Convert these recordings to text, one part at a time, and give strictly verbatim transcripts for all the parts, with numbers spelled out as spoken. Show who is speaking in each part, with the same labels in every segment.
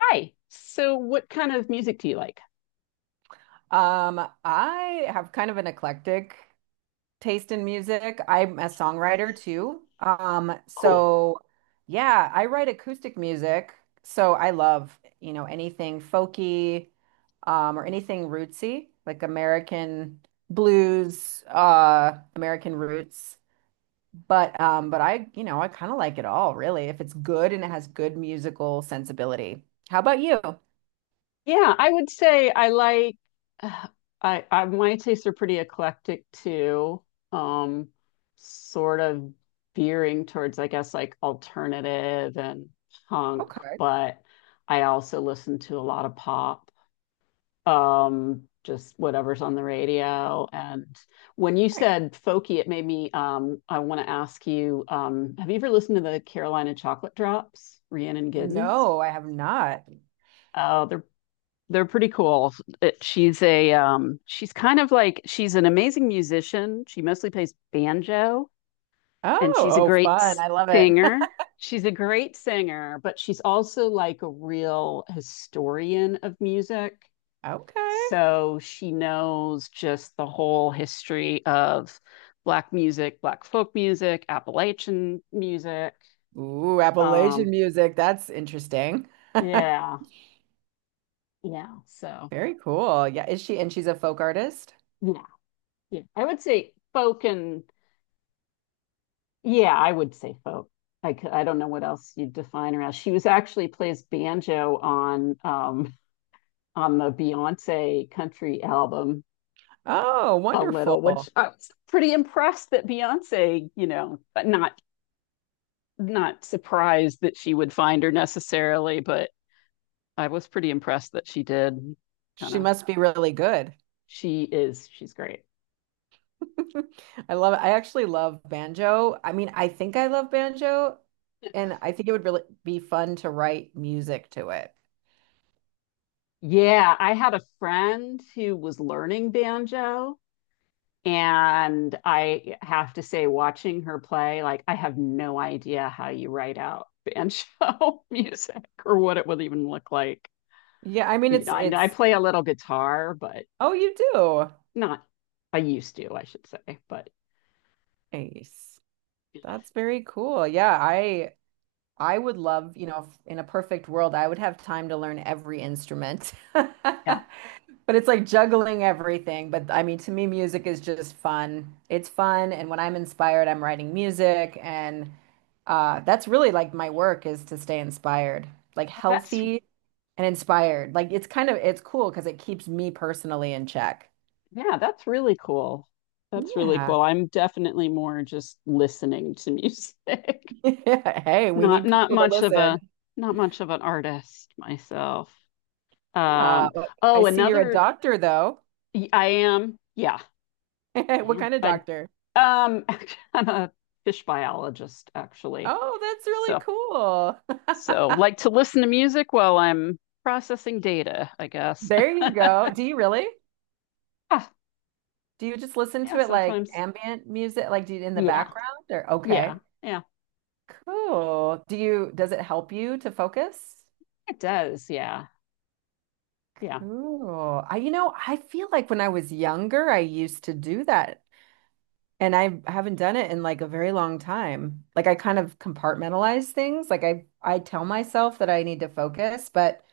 Speaker 1: Hi. So, what kind of music do you like?
Speaker 2: Um, I have kind of an eclectic taste in music. I'm a songwriter too. Um,
Speaker 1: Cool.
Speaker 2: so yeah, I write acoustic music. So I love, you know, anything folky, um, or anything rootsy, like American blues, uh, American roots. But um, but I, you know, I kind of like it all, really, if it's good and it has good musical sensibility. How about you? Okay.
Speaker 1: Yeah, I would say I like. Uh, I I my tastes are pretty eclectic too. Um, sort of veering towards, I guess, like alternative and punk,
Speaker 2: All
Speaker 1: but I also listen to a lot of pop. um just whatever's on the radio. And when you
Speaker 2: right.
Speaker 1: said folky, it made me, um I want to ask you, um have you ever listened to the Carolina Chocolate Drops? Rhiannon Giddens?
Speaker 2: No, I have not.
Speaker 1: Oh, they're they're pretty cool. It, she's a, um she's kind of like, she's an amazing musician. She mostly plays banjo,
Speaker 2: Oh,
Speaker 1: and she's a
Speaker 2: oh,
Speaker 1: great
Speaker 2: fun. I love it.
Speaker 1: singer. She's a great singer but she's also like a real historian of music.
Speaker 2: Okay.
Speaker 1: So she knows just the whole history of Black music, Black folk music, Appalachian music.
Speaker 2: Ooh, Appalachian
Speaker 1: Um,
Speaker 2: music. That's interesting.
Speaker 1: yeah, yeah. So,
Speaker 2: Very cool. Yeah, is she and she's a folk artist?
Speaker 1: yeah, yeah. I would say folk, and yeah, I would say folk. I, c- I don't know what else you'd define her as. She was actually plays banjo on um on the Beyonce country album
Speaker 2: Oh,
Speaker 1: a little, which
Speaker 2: wonderful.
Speaker 1: I was pretty impressed that Beyonce, you know, but not not surprised that she would find her necessarily, but I was pretty impressed that she did. Kind
Speaker 2: She
Speaker 1: of,
Speaker 2: must be really good.
Speaker 1: she is, she's great.
Speaker 2: I love I actually love banjo. I mean, I think I love banjo and I think it would really be fun to write music to it.
Speaker 1: Yeah, I had a friend who was learning banjo, and I have to say, watching her play, like, I have no idea how you write out banjo music or what it would even look like.
Speaker 2: Yeah, I mean
Speaker 1: You
Speaker 2: it's
Speaker 1: know, I, I
Speaker 2: it's
Speaker 1: play a little guitar, but
Speaker 2: oh, you do.
Speaker 1: not, I used to, I should say, but
Speaker 2: Nice.
Speaker 1: you know,
Speaker 2: That's very cool. Yeah, I I would love, you know, if in a perfect world, I would have time to learn every instrument.
Speaker 1: yeah,
Speaker 2: But it's like juggling everything. But I mean, to me, music is just fun. It's fun. And when I'm inspired, I'm writing music. And uh, that's really like my work is to stay inspired, like
Speaker 1: that's.
Speaker 2: healthy and inspired. Like it's kind of, it's cool because it keeps me personally in check.
Speaker 1: Yeah, that's really cool. That's really
Speaker 2: Yeah.
Speaker 1: cool. I'm definitely more just listening to music.
Speaker 2: Hey, we
Speaker 1: Not
Speaker 2: need
Speaker 1: not
Speaker 2: people to
Speaker 1: much of
Speaker 2: listen.
Speaker 1: a, not much of an artist myself.
Speaker 2: Uh,
Speaker 1: Um,
Speaker 2: I
Speaker 1: oh,
Speaker 2: see you're a
Speaker 1: another
Speaker 2: doctor, though.
Speaker 1: y- I am. Yeah.
Speaker 2: What
Speaker 1: Yeah.
Speaker 2: kind of
Speaker 1: I,
Speaker 2: doctor?
Speaker 1: um I'm a fish biologist, actually.
Speaker 2: Oh, that's really
Speaker 1: So so
Speaker 2: cool.
Speaker 1: like to listen to music while I'm processing data, I guess.
Speaker 2: There you go. Do you really?
Speaker 1: Ah,
Speaker 2: Do you just listen
Speaker 1: yeah,
Speaker 2: to it like
Speaker 1: sometimes.
Speaker 2: ambient music, like do you in the
Speaker 1: Yeah.
Speaker 2: background, or
Speaker 1: Yeah.
Speaker 2: okay.
Speaker 1: Yeah.
Speaker 2: Cool. Do you, does it help you to focus?
Speaker 1: It does. Yeah. Yeah.
Speaker 2: Cool. I, you know, I feel like when I was younger, I used to do that and I haven't done it in like a very long time. Like I, kind of compartmentalize things. Like I, I tell myself that I need to focus, but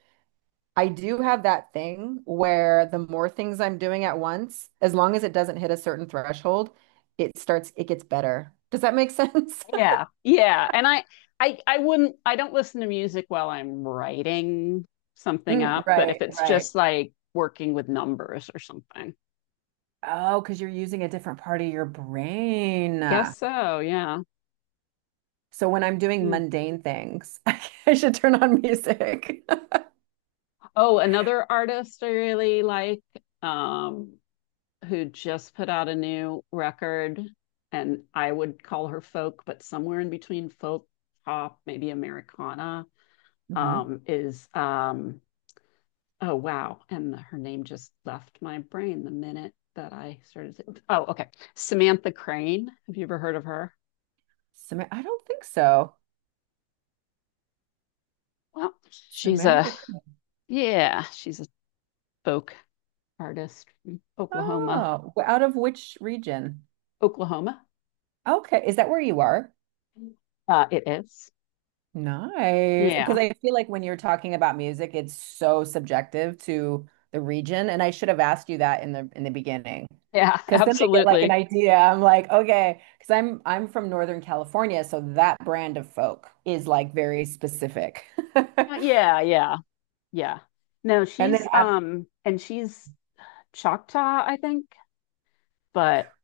Speaker 2: I do have that thing where the more things I'm doing at once, as long as it doesn't hit a certain threshold, it starts, it gets better. Does that make sense?
Speaker 1: Yeah. Yeah. And I I I wouldn't, I don't listen to music while I'm writing something
Speaker 2: Mm,
Speaker 1: up, but if
Speaker 2: right,
Speaker 1: it's
Speaker 2: right.
Speaker 1: just like working with numbers or something.
Speaker 2: Oh, because you're using a different part of your brain.
Speaker 1: Guess so, yeah.
Speaker 2: So when I'm doing
Speaker 1: Yeah.
Speaker 2: mundane things, I should turn on music.
Speaker 1: Oh, another artist I really like, um who just put out a new record, and I would call her folk, but somewhere in between folk, pop, maybe Americana,
Speaker 2: Hmm.
Speaker 1: um is, um oh wow, and her name just left my brain the minute that i started to- oh, okay, Samantha Crane. Have you ever heard of her?
Speaker 2: Sam I don't think so.
Speaker 1: Well, she's a,
Speaker 2: Samantha. Cr-
Speaker 1: yeah, she's a folk artist from Oklahoma.
Speaker 2: Oh, w- out of which region?
Speaker 1: Oklahoma.
Speaker 2: Okay. Is that where you are?
Speaker 1: Uh it is.
Speaker 2: Nice. Because
Speaker 1: Yeah,
Speaker 2: I feel like when you're talking about music, it's so subjective to the region. And I should have asked you that in the in the beginning.
Speaker 1: yeah.
Speaker 2: Because then I get like an
Speaker 1: Absolutely.
Speaker 2: idea. I'm like, okay, because I'm I'm from Northern California, so that brand of folk is like very specific.
Speaker 1: Uh, yeah yeah, yeah. No,
Speaker 2: And then,
Speaker 1: she's,
Speaker 2: ab-
Speaker 1: um and she's Choctaw, I think. But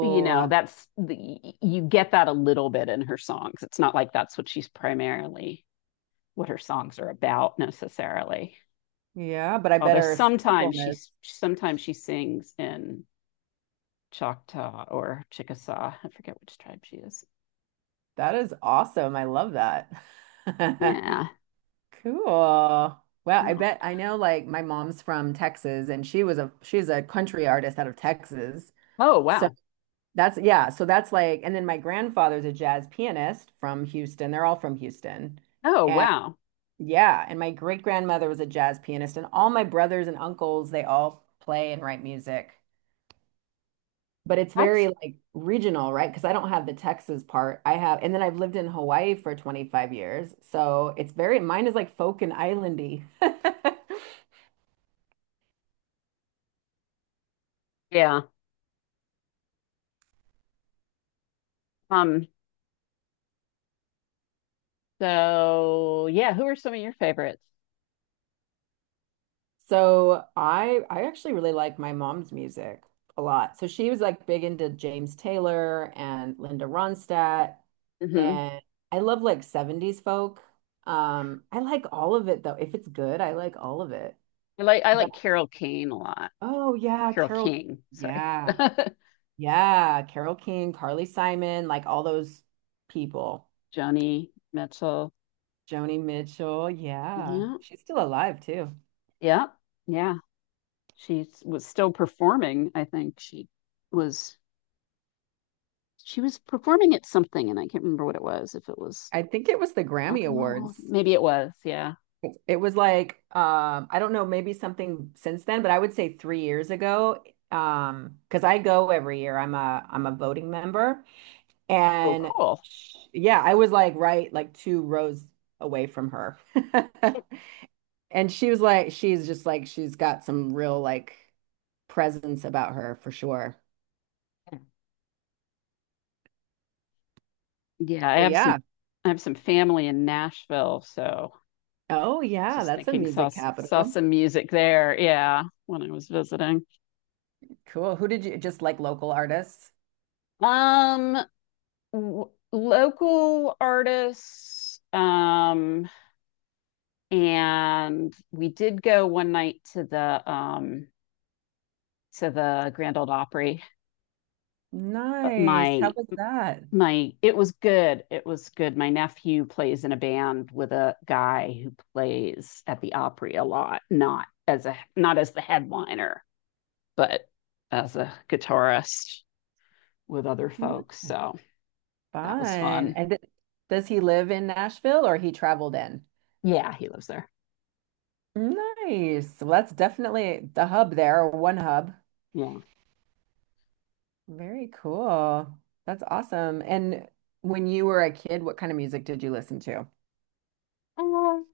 Speaker 1: you know, that's the you get that a little bit in her songs. It's not like that's what she's primarily, what her songs are about necessarily.
Speaker 2: yeah, but I
Speaker 1: Although
Speaker 2: better
Speaker 1: sometimes she
Speaker 2: sampleness.
Speaker 1: sometimes she sings in Choctaw or Chickasaw. I forget which tribe she is.
Speaker 2: That is awesome. I love that.
Speaker 1: Yeah.
Speaker 2: Cool. Wow, I
Speaker 1: Oh,
Speaker 2: bet I know like my mom's from Texas and she was a she's a country artist out of Texas.
Speaker 1: oh
Speaker 2: So
Speaker 1: wow.
Speaker 2: that's yeah, so that's like and then my grandfather's a jazz pianist from Houston. They're all from Houston.
Speaker 1: Oh
Speaker 2: And
Speaker 1: wow.
Speaker 2: yeah, and my great grandmother was a jazz pianist and all my brothers and uncles, they all play and write music. But it's very
Speaker 1: That's,
Speaker 2: like regional, right? Because I don't have the Texas part. I have and then I've lived in Hawaii for twenty-five years. So it's very mine is like folk and islandy.
Speaker 1: yeah. Um. So yeah, who are some of your favorites?
Speaker 2: So I I actually really like my mom's music a lot. So she was like big into James Taylor and Linda Ronstadt
Speaker 1: Hmm.
Speaker 2: and I love like seventies folk. Um I like all of it though. If it's good, I like all of it.
Speaker 1: I like I
Speaker 2: But
Speaker 1: like Carol Kane a lot.
Speaker 2: oh yeah,
Speaker 1: Carol
Speaker 2: Carol
Speaker 1: King, sorry.
Speaker 2: yeah. Yeah, Carol King, Carly Simon, like all those people.
Speaker 1: Joni Mitchell.
Speaker 2: Joni Mitchell, yeah.
Speaker 1: Yeah.
Speaker 2: She's still alive too.
Speaker 1: Yeah. Yeah. She was still performing. I think she was she was performing at something, and I can't remember what it was. If it was
Speaker 2: I think it was the
Speaker 1: Rock
Speaker 2: Grammy
Speaker 1: and Roll Hall of Fame,
Speaker 2: Awards.
Speaker 1: maybe it was. Yeah.
Speaker 2: It was like um, I don't know, maybe something since then, but I would say three years ago, um, because I go every year. I'm a I'm a voting member,
Speaker 1: Oh,
Speaker 2: and
Speaker 1: cool.
Speaker 2: sh yeah, I was like right like two rows away from her, and she was like, she's just like she's got some real like presence about her for sure.
Speaker 1: Yeah, I
Speaker 2: But
Speaker 1: have
Speaker 2: yeah,
Speaker 1: some I have some family in Nashville, so
Speaker 2: oh yeah,
Speaker 1: just
Speaker 2: that's a
Speaker 1: thinking,
Speaker 2: music
Speaker 1: saw saw
Speaker 2: capital.
Speaker 1: some music there, yeah, when I was visiting.
Speaker 2: Cool. Who did you just like local artists?
Speaker 1: Um w- Local artists, um and we did go one night to the, um to the Grand Old Opry. But
Speaker 2: Nice.
Speaker 1: my
Speaker 2: How was that?
Speaker 1: my it was good it was good. My nephew plays in a band with a guy who plays at the Opry a lot, not as a, not as the headliner, but as a guitarist with other folks. So that was
Speaker 2: Fun.
Speaker 1: fun.
Speaker 2: And th- does he live in Nashville or he traveled in?
Speaker 1: Yeah, he lives there.
Speaker 2: Nice. Well, that's definitely the hub there, or one hub.
Speaker 1: Yeah.
Speaker 2: Very cool. That's awesome. And when you were a kid, what kind of music did you listen to?
Speaker 1: um,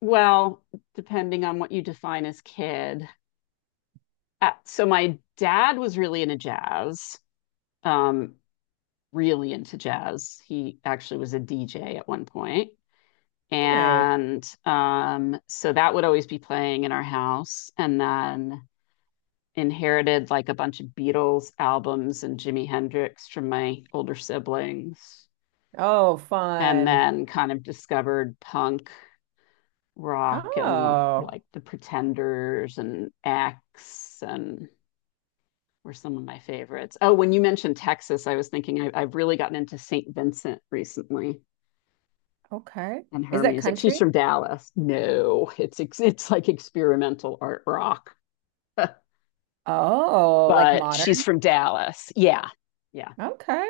Speaker 1: well depending on what you define as kid. Uh, so my dad was really into jazz, um really into jazz. He actually was a D J at one point.
Speaker 2: Nice.
Speaker 1: And um, so that would always be playing in our house. And then inherited like a bunch of Beatles albums and Jimi Hendrix from my older siblings.
Speaker 2: Oh,
Speaker 1: And
Speaker 2: fun.
Speaker 1: then kind of discovered punk rock, and
Speaker 2: Oh,
Speaker 1: like the Pretenders and X and were some of my favorites. Oh, when you mentioned Texas, I was thinking, I, I've really gotten into Saint Vincent recently.
Speaker 2: okay.
Speaker 1: And
Speaker 2: Is
Speaker 1: her
Speaker 2: that
Speaker 1: music. She's
Speaker 2: country?
Speaker 1: from Dallas. No, it's it's like experimental art rock,
Speaker 2: Oh, like
Speaker 1: but she's
Speaker 2: modern?
Speaker 1: from Dallas. Yeah, yeah,
Speaker 2: Okay.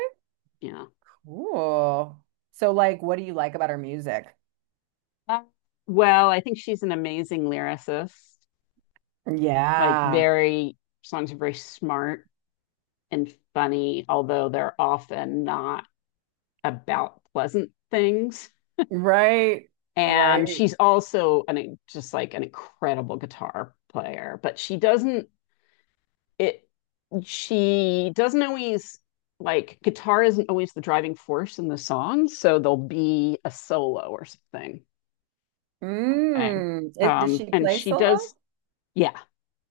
Speaker 1: yeah.
Speaker 2: Cool. So, like, what do you like about our music?
Speaker 1: Uh, well, I think she's an amazing lyricist. Like,
Speaker 2: Yeah.
Speaker 1: very, songs are very smart and funny, although they're often not about pleasant things.
Speaker 2: Right.
Speaker 1: And
Speaker 2: Right.
Speaker 1: she's also an, just like an incredible guitar player, but she doesn't, it she doesn't always, like, guitar isn't always the driving force in the song, so there'll be a solo or something kind of thing.
Speaker 2: Mm. It, does
Speaker 1: Um,
Speaker 2: she
Speaker 1: and
Speaker 2: play
Speaker 1: she
Speaker 2: solo?
Speaker 1: does, yeah,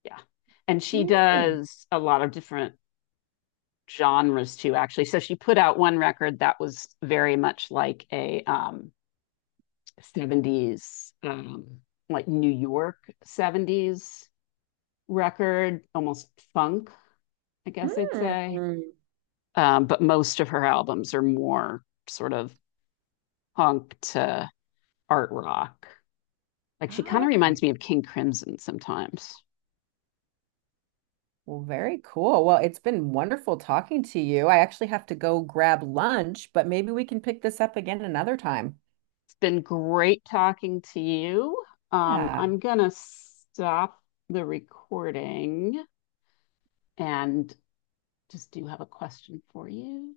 Speaker 1: yeah, and she
Speaker 2: Nice.
Speaker 1: does a lot of different genres too, actually. So she put out one record that was very much like a, um, seventies, um, like New York seventies record, almost funk, I guess I'd say.
Speaker 2: Mm.
Speaker 1: Um, but most of her albums are more sort of punk to art rock. Like, she kind
Speaker 2: Oh,
Speaker 1: of
Speaker 2: okay.
Speaker 1: reminds me of King Crimson sometimes.
Speaker 2: Well, very cool. Well, it's been wonderful talking to you. I actually have to go grab lunch, but maybe we can pick this up again another time.
Speaker 1: It's been great talking to you. Um,
Speaker 2: Yeah.
Speaker 1: I'm gonna stop the recording, and just do have a question for you.